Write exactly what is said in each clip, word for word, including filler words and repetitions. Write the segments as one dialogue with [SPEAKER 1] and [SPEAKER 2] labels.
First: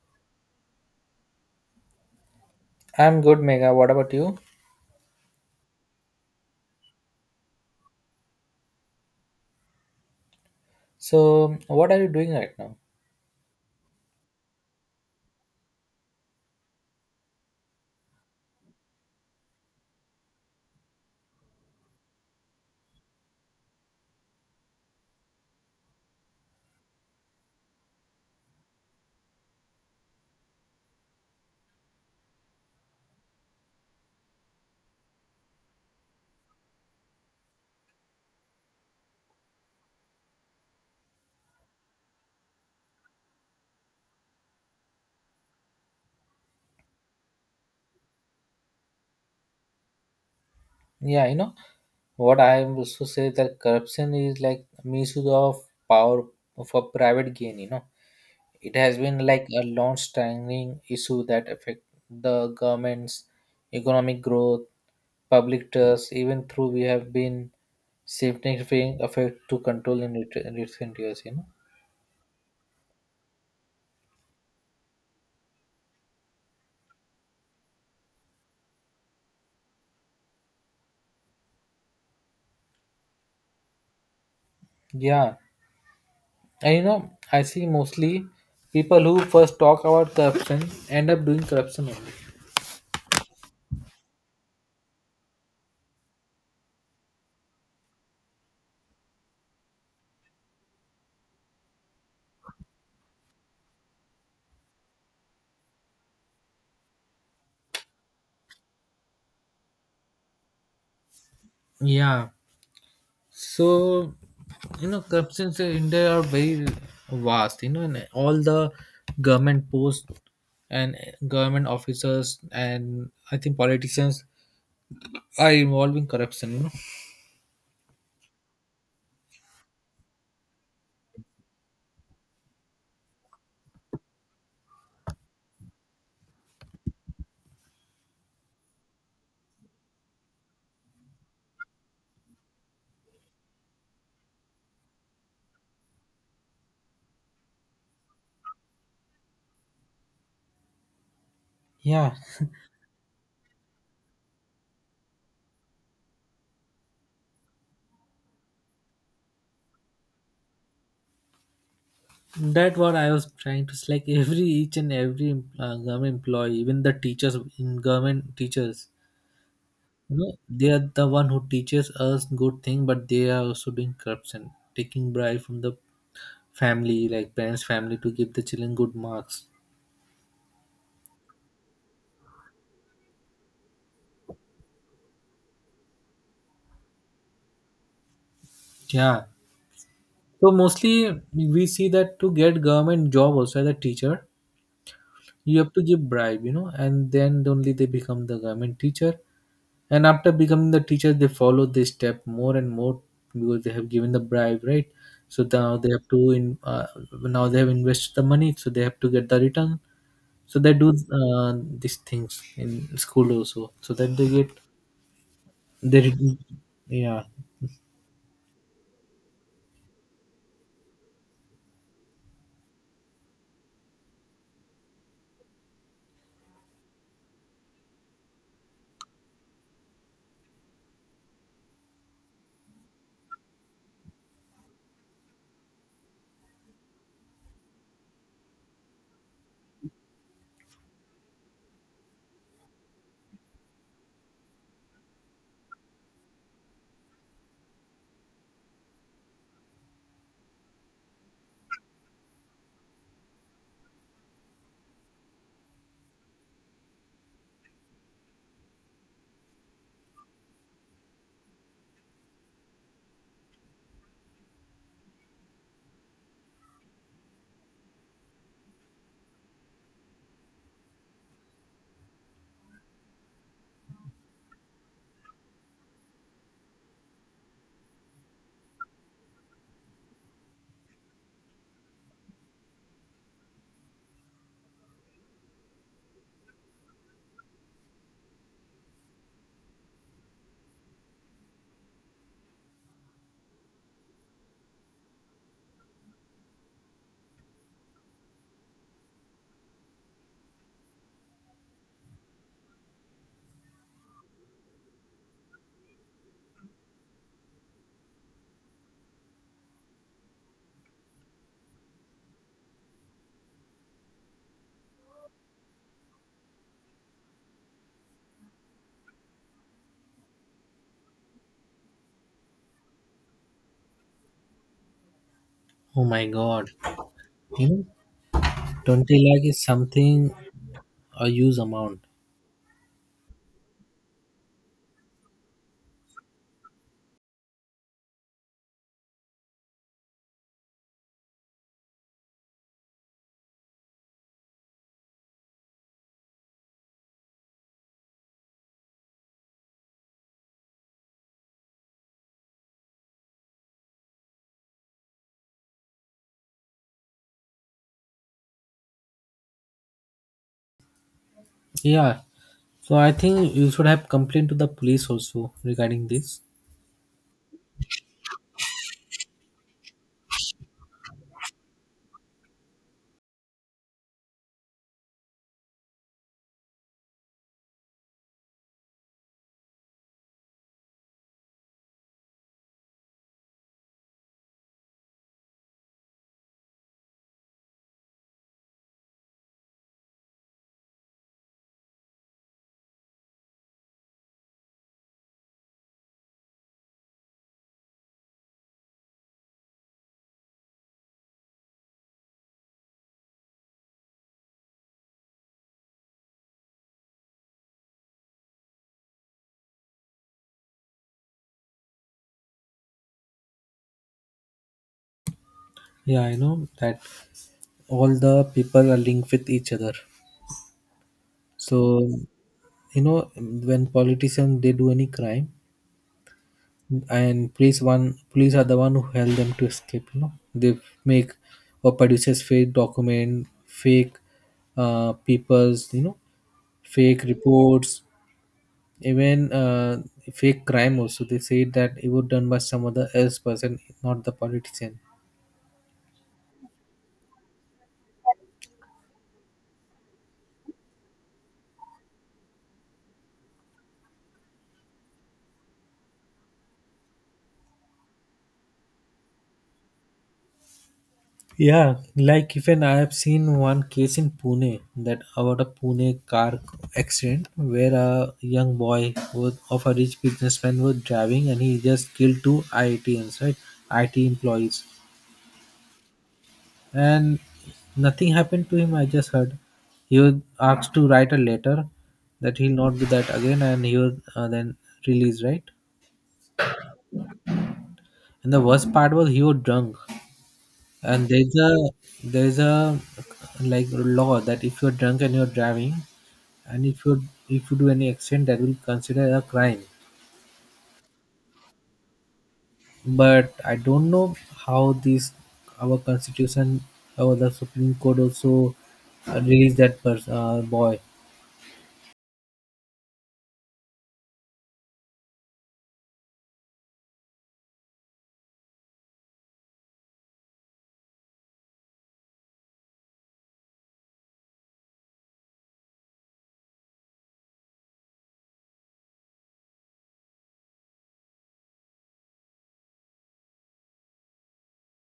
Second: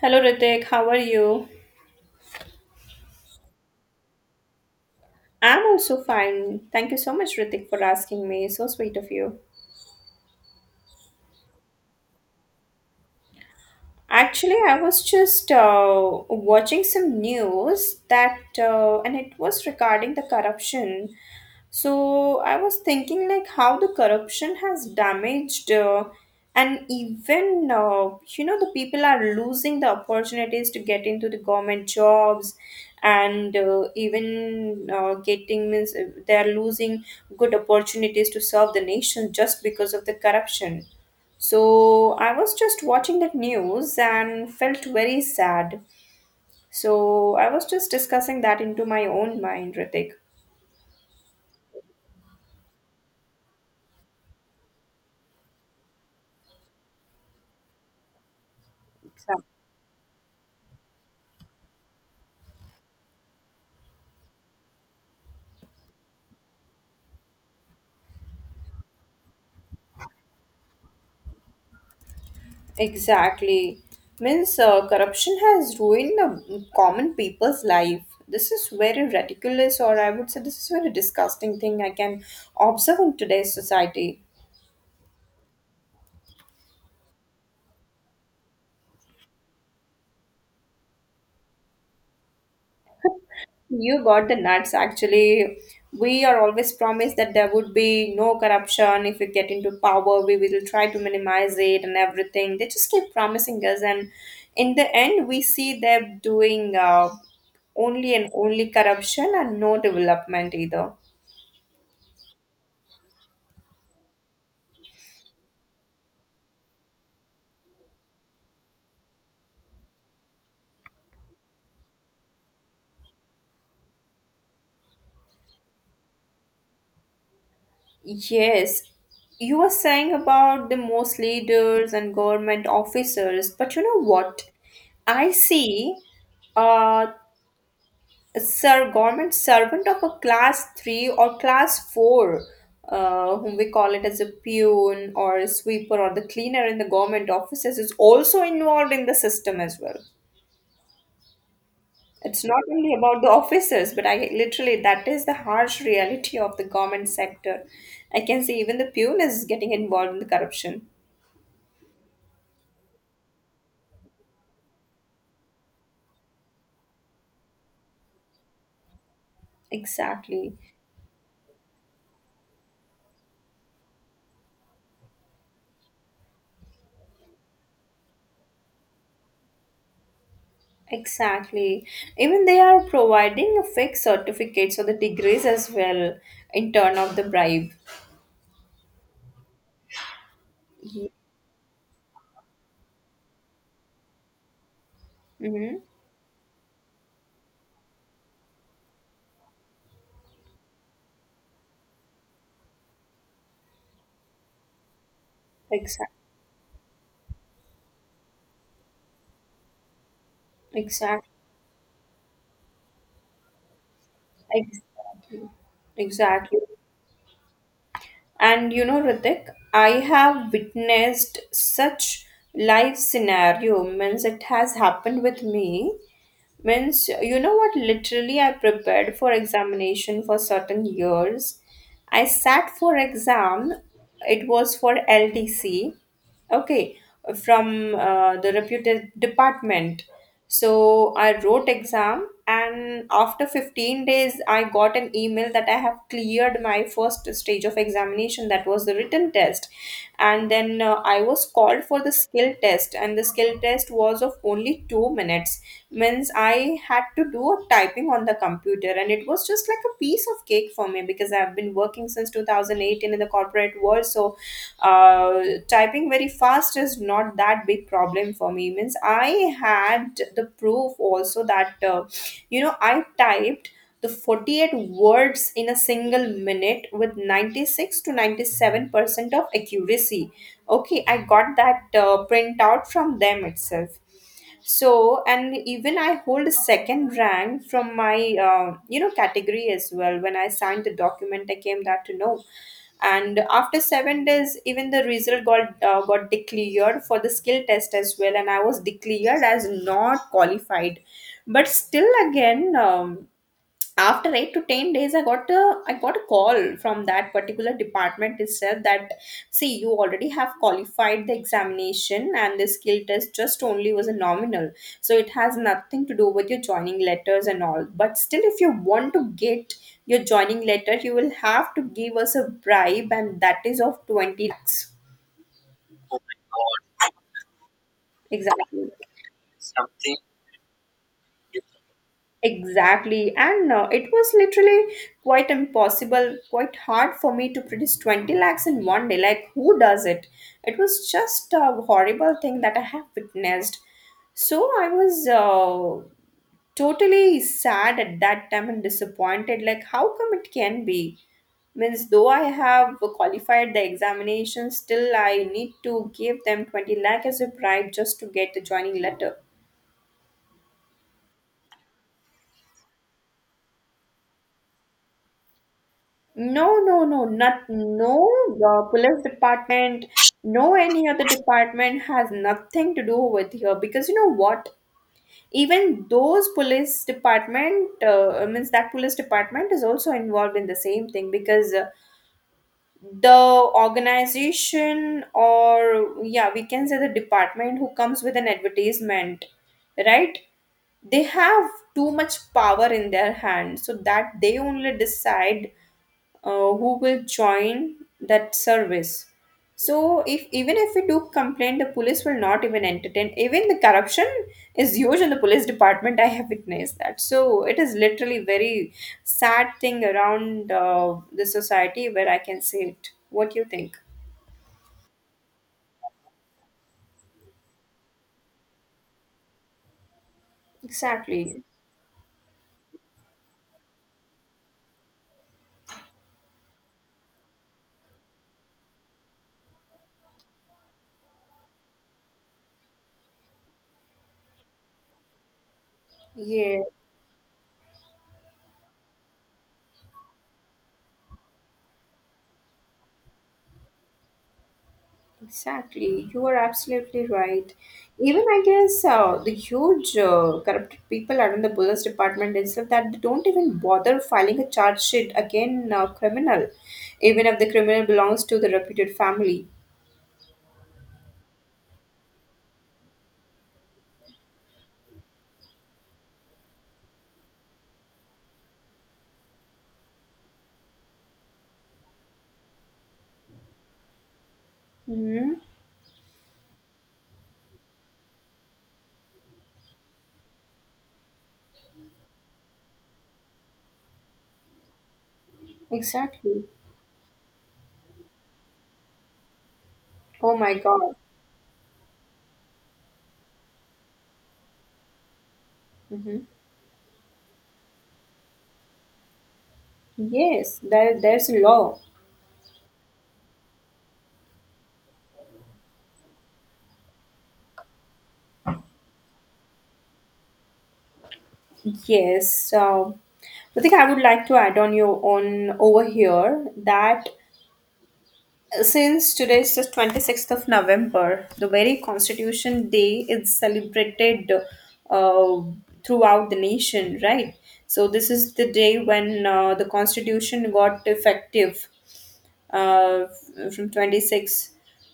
[SPEAKER 1] Hello Ritik, how are you?
[SPEAKER 2] I'm good, Mega. What about you?
[SPEAKER 1] I'm also fine. Thank you so much, Ritik, for asking me. So sweet of you.
[SPEAKER 2] So, what are you doing right now?
[SPEAKER 1] Actually, I was just uh, watching some news that, uh, and it was regarding the corruption. So I was thinking like how the corruption has damaged, uh, and even uh, you know the people are losing the opportunities to get into the government jobs, and uh, even uh, getting means uh, they are losing good opportunities to serve the nation just because of the corruption. So I was just watching that news and felt very sad. So I was just discussing that into my own mind, Ritik.
[SPEAKER 2] Yeah, you know what I was to say that corruption is like misuse of power for private gain. You know, it has been
[SPEAKER 1] Exa-
[SPEAKER 2] like a long-standing issue that affect the government's economic growth, public trust. Even through we have been significant effect to control in ret- recent years. You know,
[SPEAKER 1] Exactly. Means uh, Corruption has ruined the common people's life. This is very ridiculous, or I would say this is very disgusting thing I can observe in today's society.
[SPEAKER 2] yeah. And you know, I see mostly people who first talk about corruption end up doing corruption only.
[SPEAKER 1] You got the nuts. Actually, we are always promised that there would be no corruption. If we get into power, we will try to minimize it and everything. They just keep promising us, and in the end, we see them doing uh, only and only corruption and no development either.
[SPEAKER 2] Yeah. So, you know, corruptions in India are very vast, you know, and all the government posts and government officers and I think politicians are involved in corruption, you know.
[SPEAKER 1] Yes, you were saying about the most leaders and government officers, but you know what? I see. Uh, Sir, government servant of a class three or class four uh, whom we call it as a peon or a sweeper or the cleaner in the government offices is also involved in the system as well.
[SPEAKER 2] Yeah.
[SPEAKER 1] It's not only about the officers, but I literally, that is the harsh reality of the government sector. I can say even the peon is getting involved in the corruption.
[SPEAKER 2] That what I was trying to say. Like every each and every uh, government employee, even the teachers in government teachers, you know,
[SPEAKER 1] Exactly.
[SPEAKER 2] they are the one who teaches us good thing, but they are also doing corruption, taking bribe from the family, like parents' family, to give the children good marks.
[SPEAKER 1] Exactly. Even they are providing a fake certificates or the degrees as well in turn of the bribe.
[SPEAKER 2] Yeah. So mostly we see that to get government job also as a teacher, you have
[SPEAKER 1] Mm-hmm.
[SPEAKER 2] to give bribe, you know, and then only they become the government teacher. And after becoming the teacher, they follow this step more and more because they have given the bribe, right? So now they have
[SPEAKER 1] Exactly.
[SPEAKER 2] to in uh, now they have invested the money, so they have to get the return. So they do
[SPEAKER 1] Exactly.
[SPEAKER 2] uh, these things in school also so that they get
[SPEAKER 1] Exactly.
[SPEAKER 2] they reduce-
[SPEAKER 1] Exactly.
[SPEAKER 2] yeah.
[SPEAKER 1] And you know, Ritik, I have witnessed such life scenario. Means it has happened with me. Means you know what? Literally, I prepared for examination for certain years. I sat for exam. It was for L T C, okay, from uh, the reputed department. So I wrote exam, and after fifteen days, I got an email that I have cleared my first stage of examination, that was the written test. And then uh, I was called for the skill test, and the skill test was of only two minutes. Means I had to do a typing on the computer, and it was just like a piece piece of cake for me because I've been working since two thousand eighteen in the corporate world. So, uh, typing very fast is not that big problem for me. Means I had the proof also that uh, you know I typed the forty-eight words in a single minute with ninety-six to 97 percent of accuracy. Okay, I got that uh, printout from them itself. So and even I hold a second rank from my uh, you know category as well. When I signed the document, I came that to know. And after seven days, even the result got uh, got declared for the skill test as well, and I was declared as not qualified. But still again, um, after eight to ten days, i got a i got a call from that particular department. It said that, see, you already have qualified the examination and the skill test just only was a nominal. So it has nothing to do with your joining letters and all, but still if you want to get your joining letter, you will have to give us a bribe, and that is of twenty lakhs.
[SPEAKER 2] Oh my god, you know
[SPEAKER 1] Exactly.
[SPEAKER 2] twenty lakh is something, a huge amount.
[SPEAKER 1] Exactly. And uh, it was literally quite impossible, quite hard for me to produce twenty lakhs in one day. Like, who does it? It was just a horrible thing that I have witnessed. So I was uh, totally sad at that time and disappointed. Like, how come it can be? Means, though I have qualified the examination, still I need to give them twenty lakh as a bribe just to get the joining letter.
[SPEAKER 2] Yeah, so I think you should have complained to the police also regarding this.
[SPEAKER 1] No, no, no, not no uh, police department, no any other department has nothing to do with here, because you know what? Even those police department uh, means that police department is also involved in the same thing, because uh, the organization, or yeah, we can say the department who comes with an advertisement, right? They have too much power in their hand so that they only decide uh, who will join that service. So if even if we do complain, the police will not even entertain. Even the corruption is huge in the police department. I have witnessed that. So it is literally very sad thing around uh, the society where I can see it. What do you think?
[SPEAKER 2] Yeah, I know that all the people are linked with each other.
[SPEAKER 1] Exactly.
[SPEAKER 2] So you know, when politicians they do any crime, and police, one police are the one who help them to escape, you know. They make or produces fake document, fake uh, papers, you know,
[SPEAKER 1] Yeah.
[SPEAKER 2] fake reports, even uh, fake crime also they say that it was done by some other else person, not the politician.
[SPEAKER 1] Exactly, you are absolutely right. Even I guess uh, the huge uh, corrupted people around the police department itself that they don't even bother filing a charge sheet against a criminal, even if the criminal belongs to the reputed family.
[SPEAKER 2] Yeah, like even I have seen one case in Pune, that about a Pune car accident where a young boy was of a rich businessman was driving and he just killed two IITians, right? I T employees,
[SPEAKER 1] Hmm.
[SPEAKER 2] and nothing happened to him. I just heard he was asked to write a letter that he'll not do that again, and he was uh, then released, right?
[SPEAKER 1] Exactly.
[SPEAKER 2] And the worst part was he was drunk,
[SPEAKER 1] Oh my God.
[SPEAKER 2] and there's a there's a like law that if you're drunk and you're driving
[SPEAKER 1] Hmm.
[SPEAKER 2] and if you if you do any accident that will consider a crime.
[SPEAKER 1] Yes, there, there's a law.
[SPEAKER 2] But I don't know how this our constitution, our the supreme court also uh, released that person, uh, boy.
[SPEAKER 1] Yes. Um, I think I would like to add on your own over here that since today is the twenty-sixth of November, the very Constitution Day is celebrated uh, throughout the nation, right? So, this is the day when uh, the Constitution got effective uh, from twenty-six,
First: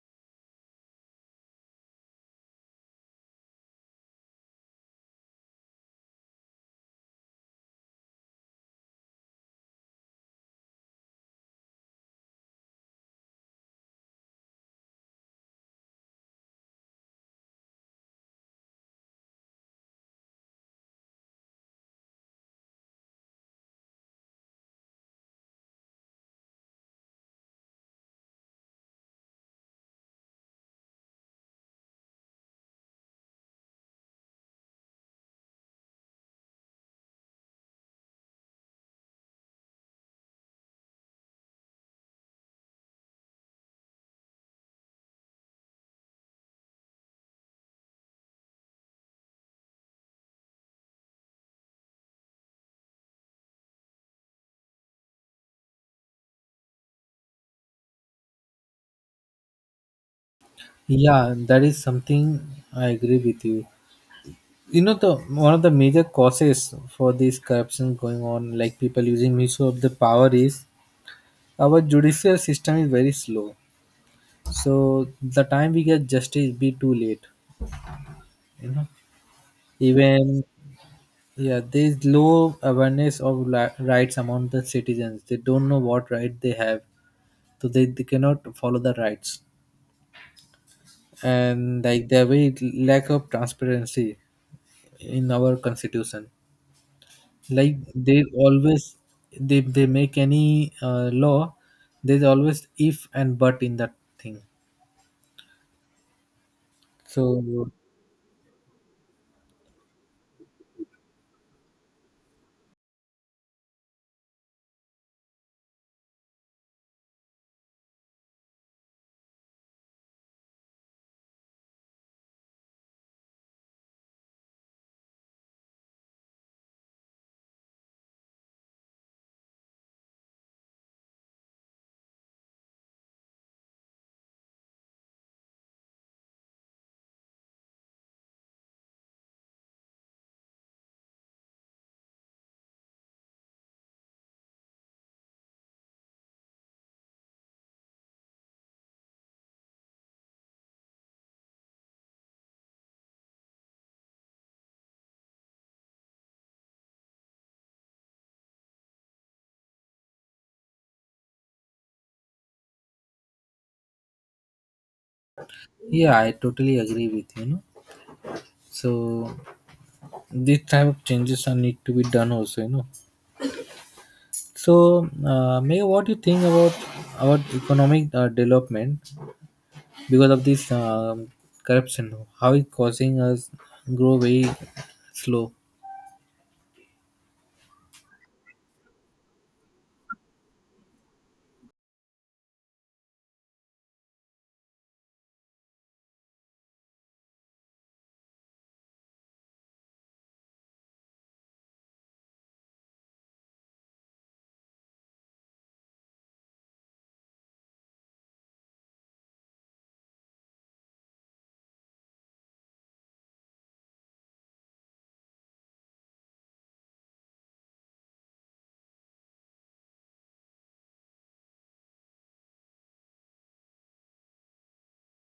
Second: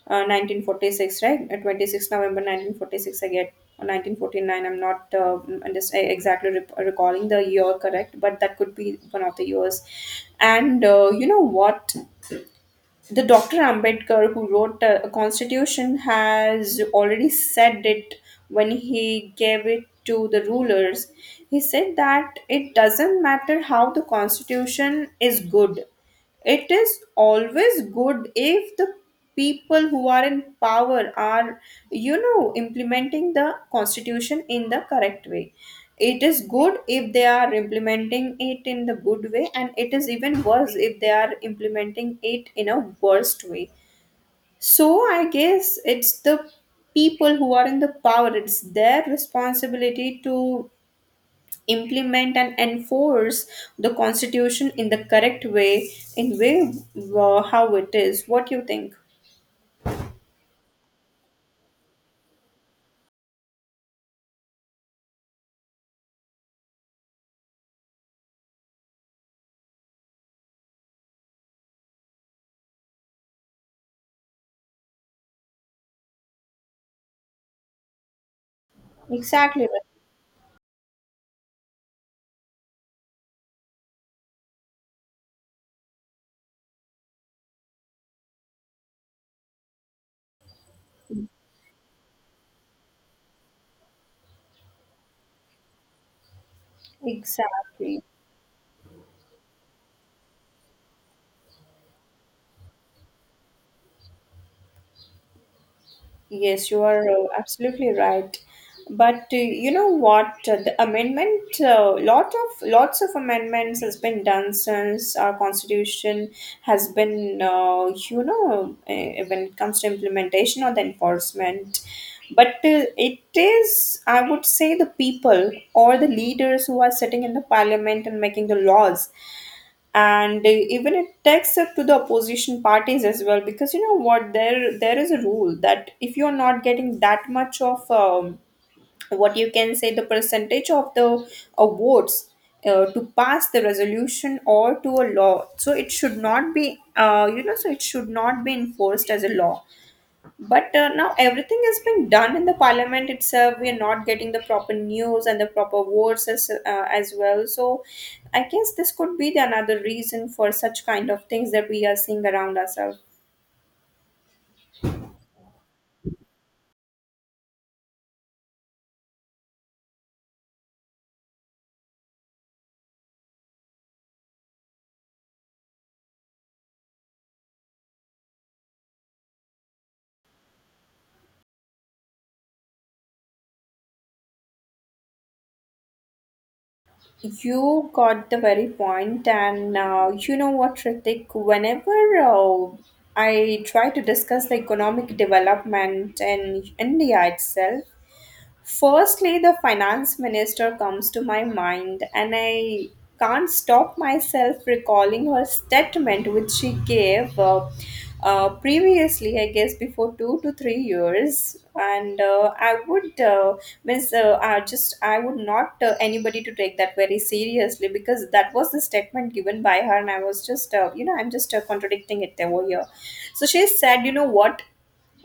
[SPEAKER 1] uh, nineteen forty-six, right? Uh, twenty-sixth of November nineteen forty-six, I get, or nineteen forty-nine. I'm not uh, just, uh, exactly rep- recalling the year correct, but that could be one of the years. And uh, you know what? The Doctor Ambedkar, who wrote the constitution, has already said it when he gave it to the rulers. He said that it doesn't matter how the constitution is good, it is always good if the people who are in power are you know implementing the constitution in the correct way. It is good if they are implementing it in the good way, and it is even worse if they are implementing it in a worst way. So I guess it's the people who are in the power, it's their responsibility to implement and enforce the constitution in the correct way, in way uh, how it is. What you think?
[SPEAKER 2] Yeah, that is something I agree with you. You know, the one of the major causes for this corruption going on, like people using misuse of the power, is our judicial system is very slow, so the time we get justice be too late, you know.
[SPEAKER 1] Exactly.
[SPEAKER 2] Even, yeah, there is low awareness of li- rights among the citizens. They don't know what right they have, so they, they cannot follow the rights. And like there very lack of transparency in our constitution. Like
[SPEAKER 1] Exactly.
[SPEAKER 2] they always they they make any uh, law, there's always if and but in that thing.
[SPEAKER 1] Yes, you are
[SPEAKER 2] So
[SPEAKER 1] uh, absolutely right. But uh, you know what? Uh, The amendment, uh, lot of lots of amendments has been done since our constitution has been, uh, you know, uh, when it comes to implementation or the enforcement. But uh, it is, I would say, the people or the leaders who are sitting in the parliament and making the laws. And uh, even it takes up to the opposition parties as well, because you know what, there there is a rule that if you're not getting that much of um, what you can say, the percentage of the uh, votes uh, to pass the resolution or to a law, so it should not be uh, you know so it should not be enforced as a law. But uh, now everything is being done in the parliament itself. We are not getting the proper news and the proper votes as, uh, as well. So I guess this could be the another reason for such kind of things that we are seeing around ourselves.
[SPEAKER 2] yeah, I totally agree with you, you know? So this type of changes are need to be done also, you know. So, uh, Maya, what do you think about about economic uh, development because of this um, corruption? How it causing us grow very slow?
[SPEAKER 1] You got the very point, and uh, you know what, Ritik? Whenever uh, I try to discuss the economic development in India itself, firstly, the finance minister comes to my mind, and I can't stop myself recalling her statement which she gave uh, uh, previously, I guess, before two to three years. And uh, I would uh, miss, uh, I just I would not uh, anybody to take that very seriously, because that was the statement given by her, and I was just uh, you know I'm just uh, contradicting it over here. So she said, you know what?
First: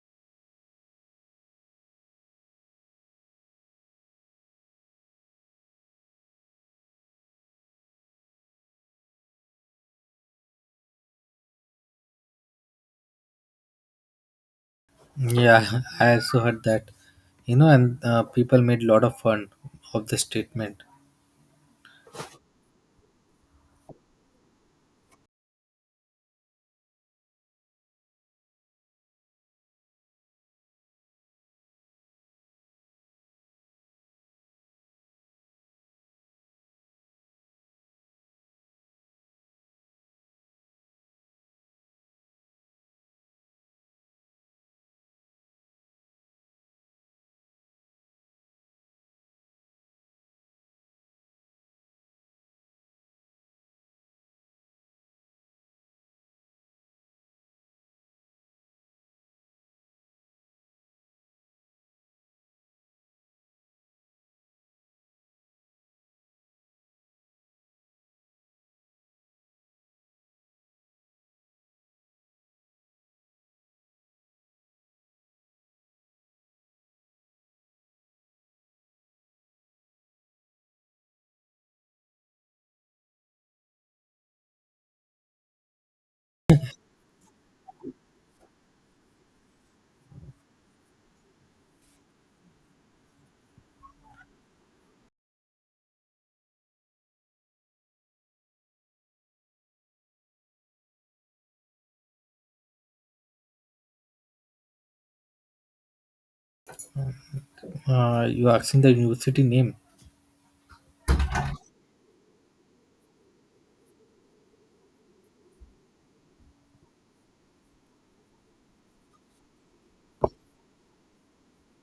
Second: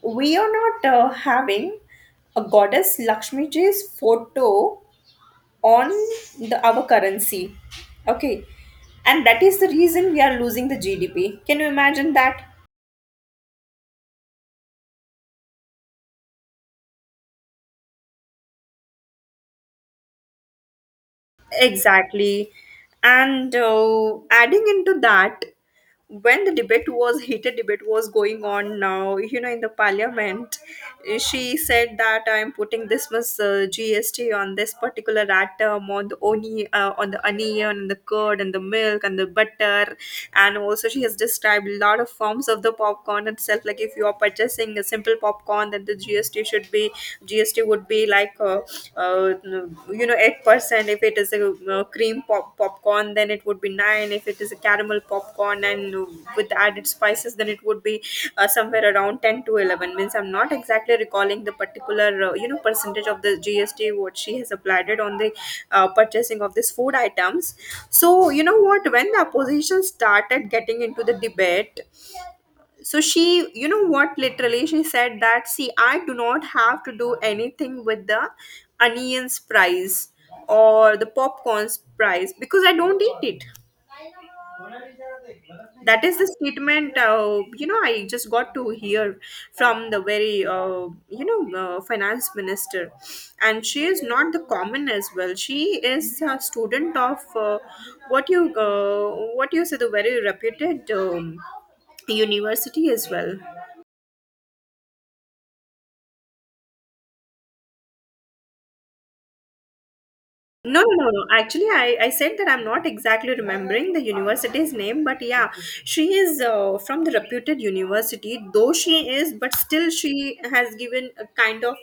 [SPEAKER 1] We are not uh, having a goddess Lakshmi ji's photo on the our currency. Okay. And that is the reason we are losing the G D P. Can you imagine that?
[SPEAKER 2] Yeah, I also heard that. You know, and uh, people made a lot of fun of the statement.
[SPEAKER 1] Exactly. And uh, adding into that, when the debate was heated debate was going on now, you know, in the parliament, uh, she said that I'm putting this much uh, gst on this particular item, on the oni uh, on the onion and the curd and the milk and the butter. And also she has described a lot of forms of the popcorn itself. Like, if you are purchasing a simple popcorn, then the gst should would be G S T would be like uh, uh, you know eight percent. If it is a uh, cream pop- popcorn, then it would be nine. If it is a caramel popcorn and with added spices, then it would be uh, somewhere around ten to eleven. Means I'm not exactly recalling the particular uh, you know percentage of the G S T what she has applied it on the uh, purchasing of these food items. So you know what? When the opposition started getting into the debate, so she you know what literally she said that, see, I do not have to do anything with the onions price or the popcorns price because I don't eat it. That is the statement uh, you know I just got to hear from the very uh, you know uh, finance minister. And she is not the common as well, she is a student of uh, what you uh, what you say the very reputed um, university as well.
[SPEAKER 2] Uh, you asking the university name?
[SPEAKER 1] No, no, no, no. Actually, I, I said that I'm not exactly remembering the university's name, but yeah, she is uh, from the reputed university, though she is, but still she has given a kind of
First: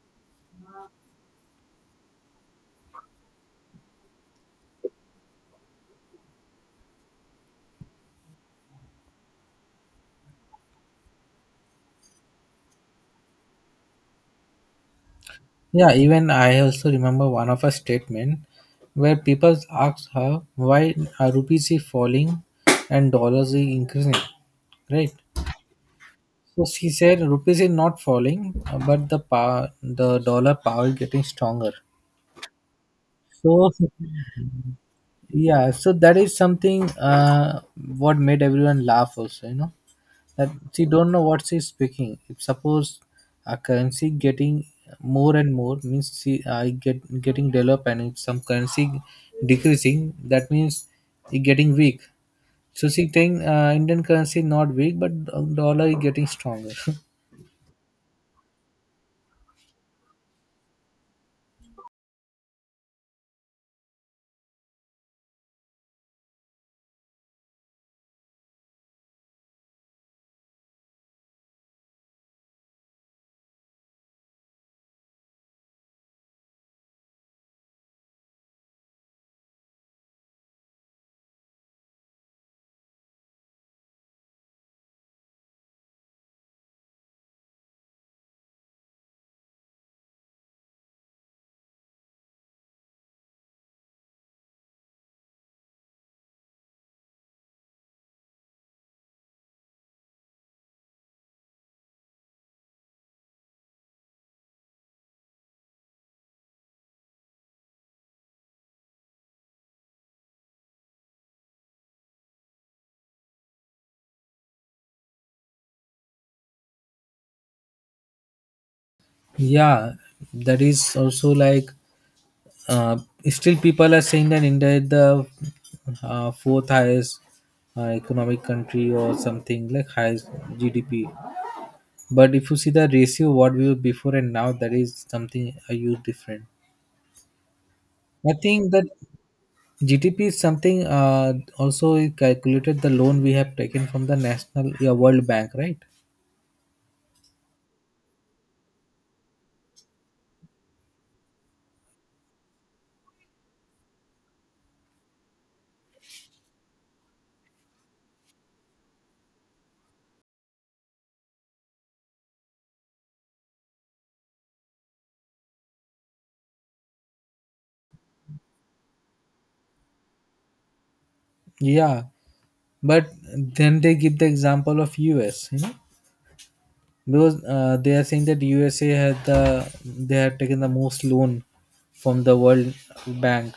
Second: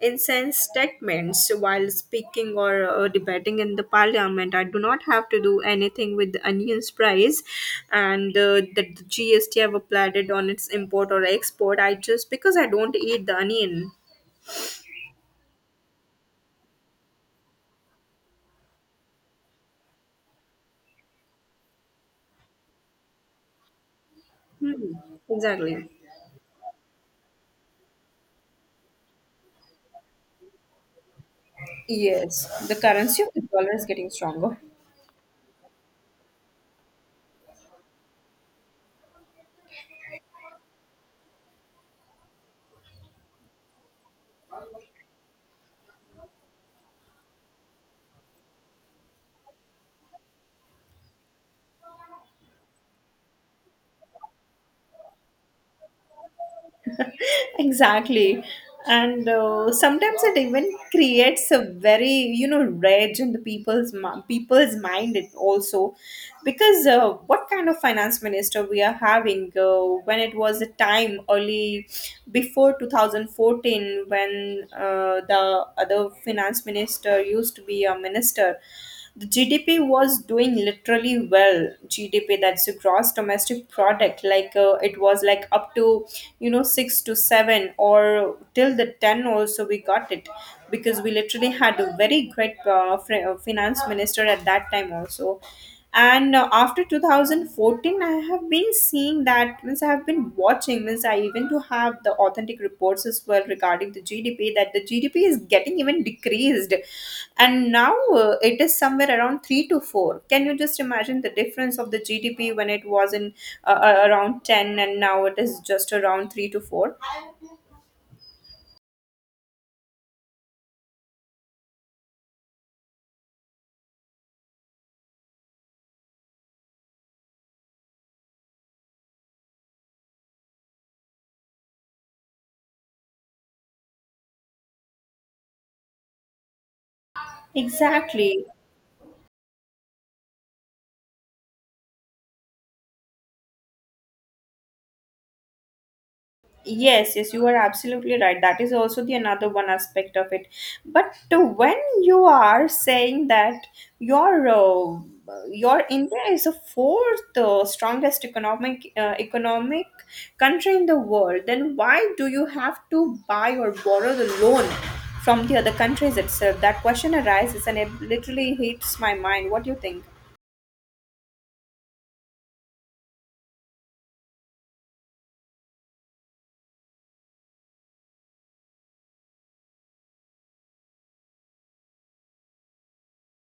[SPEAKER 1] incense statements while speaking or uh, debating in the parliament. I do not have to do anything with the onions price and uh, the G S T have applied it on its import or export, I just because I don't eat the onion.
[SPEAKER 2] Yeah, even I also remember one of a statement where people asked her why are rupees is falling and dollars is increasing,
[SPEAKER 1] Hmm,
[SPEAKER 2] right?
[SPEAKER 1] exactly.
[SPEAKER 2] So she said rupees is not falling, uh, but the power, the dollar power is getting stronger.
[SPEAKER 1] Yes, the currency of the
[SPEAKER 2] So
[SPEAKER 1] dollar is getting stronger.
[SPEAKER 2] yeah, so that is something uh, what made everyone laugh also, you know, that she don't know what she's speaking. If suppose a currency getting more and more means she I get getting developed, and if some currency decreasing, that means it getting weak. So she think uh, Indian currency not weak, but dollar is getting stronger.
[SPEAKER 1] Exactly. And uh, sometimes it even creates a very, you know, rage in the people's mi- people's mind it also, because uh, what kind of finance minister we are having, uh, when it was a time early before two thousand fourteen, when uh, the other finance minister used to be a minister. The G D P was doing literally well. G D P, that's the gross domestic product. Like uh, it was like up to, you know, six to seven or till the ten also we got it, because we literally had a very great uh, fr- uh, finance minister at that time also. And uh, after two thousand fourteen I have been seeing, that means I have been watching, means I even to have the authentic reports as well regarding the GDP, that the GDP is getting even decreased. And now uh, it is somewhere around three to four. Can you just imagine the difference of the GDP when it was in uh, uh, around ten and now it is just around three to four?
[SPEAKER 2] Yeah, that is also like uh, still people are saying that India is the uh, fourth highest uh, economic country or something like highest G D P. But if you see the ratio what we were before and now, that is something a huge different. I
[SPEAKER 1] Exactly.
[SPEAKER 2] think that G D P is something uh, also it calculated the loan we have taken from the national, yeah, World Bank, right?
[SPEAKER 1] Yes, yes, you are absolutely right. That is also the another one aspect of it. But uh, when you are saying that your uh, your India is the fourth uh, strongest economic uh, economic country in the world, then why do you have to buy or borrow the loan from the other countries itself? That question arises and it literally hits my mind. What do you think?
[SPEAKER 2] Yeah, but then they give the example of U S, you know, because uh, they are saying that U S A had the they had taken the most loan from the World Bank,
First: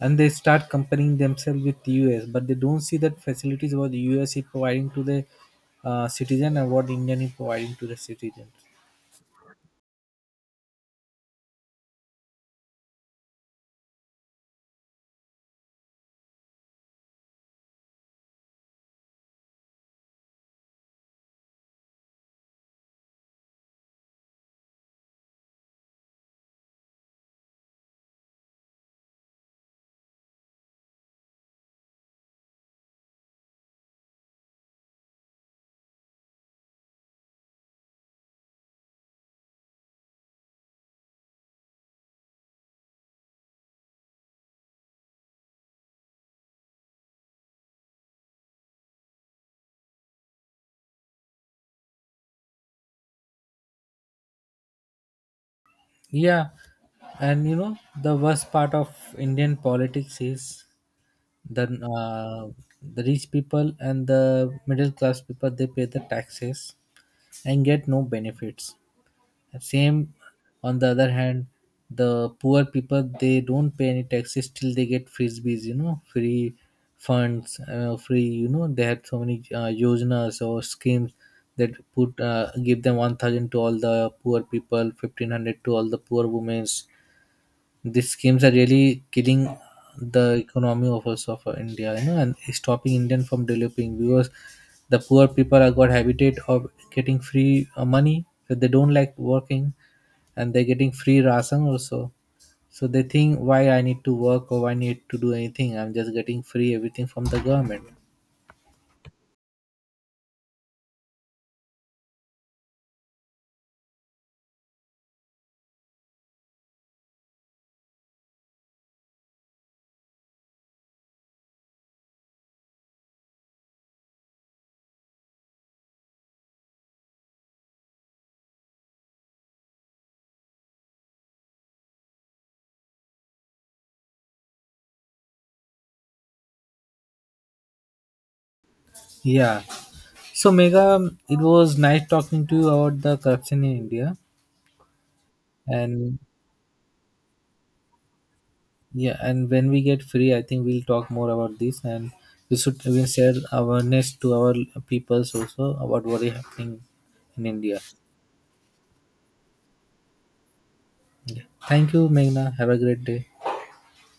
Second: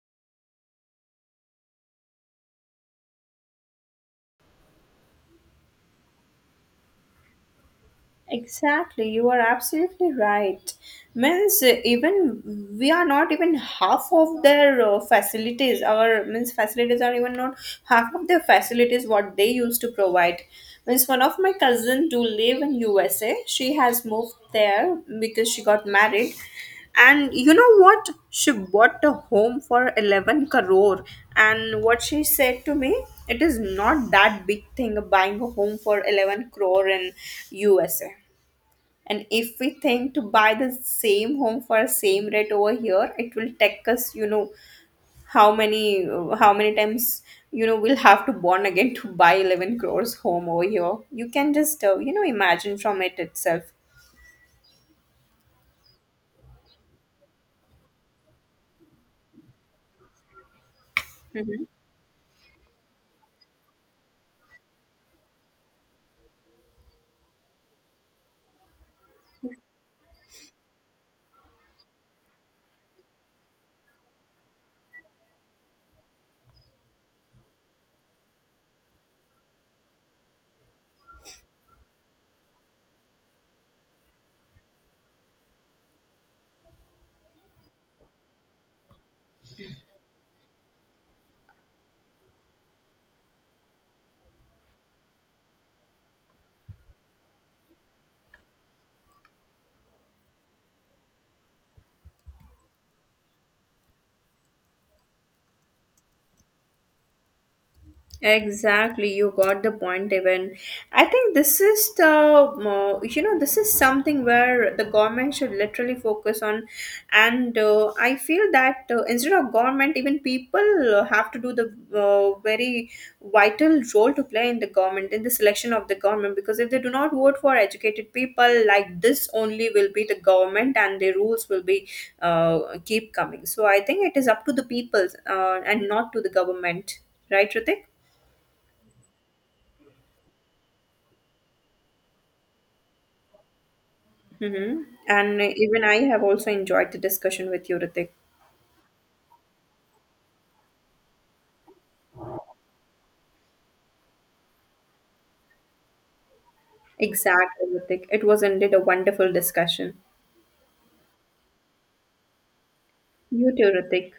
[SPEAKER 2] and they start comparing themselves with U S, but they don't see that facilities what U S is providing to the uh, citizen and what Indian is providing to the citizens.
[SPEAKER 1] Exactly, you are absolutely right. Means uh, even we are not even half of their uh, facilities. Our means facilities are even not half of their facilities what they used to provide. Means one of my cousins do live in U S A. She has moved there because she got married, and you know what? She bought a home for eleven crore. And what she said to me, it is not that big thing buying a home for eleven crore in U S A. And if we think to buy the same home for same rate over here, it will take us, you know, how many how many times, you know, we'll have to bond again to buy eleven crores home over here. You can just uh, you know imagine from it itself.
[SPEAKER 2] Yeah, and you know the worst part of Indian politics is
[SPEAKER 1] Mm-hmm.
[SPEAKER 2] the uh, the rich people and the middle class people they pay the taxes and get no benefits. Same on the other hand, the poor people they don't pay any taxes till they get frisbees, you know, free funds, uh, free, you know, they had so many uh, yojanas or schemes that put uh, give them one thousand to all the poor people, fifteen hundred to all the poor women. These schemes are really killing the economy of also of India, you know, and stopping Indian from developing, because the poor people are got habitat of getting free uh, money, so they don't like working, and they're getting free ration also. So they think why I need to work or I need to do anything. I'm just getting free everything from the government.
[SPEAKER 1] Exactly, you got the point, even. I think this is the, uh, you know, this is something where the government should literally focus on. And uh, I feel that uh, instead of government, even people uh, have to do the uh, very vital role to play in the government, in the selection of the government. Because if they do not vote for educated people, like this only will be the government and their rules will be uh, keep coming. So I think it is up to the people uh, and not to the government. Right, Ritik?
[SPEAKER 2] Yeah. So Mega, it was nice talking to you about the corruption in India,
[SPEAKER 1] Mm-hmm. And even I
[SPEAKER 2] and
[SPEAKER 1] have also enjoyed the discussion with you, Ritik.
[SPEAKER 2] yeah, and when we get free, I think we'll talk more about this, and we should we share awareness to our peoples also about what is happening in
[SPEAKER 1] Exactly,
[SPEAKER 2] India.
[SPEAKER 1] Ritik. It was indeed a wonderful discussion.
[SPEAKER 2] Thank you, Meghna. Have a great day.
[SPEAKER 1] You too, Ritik.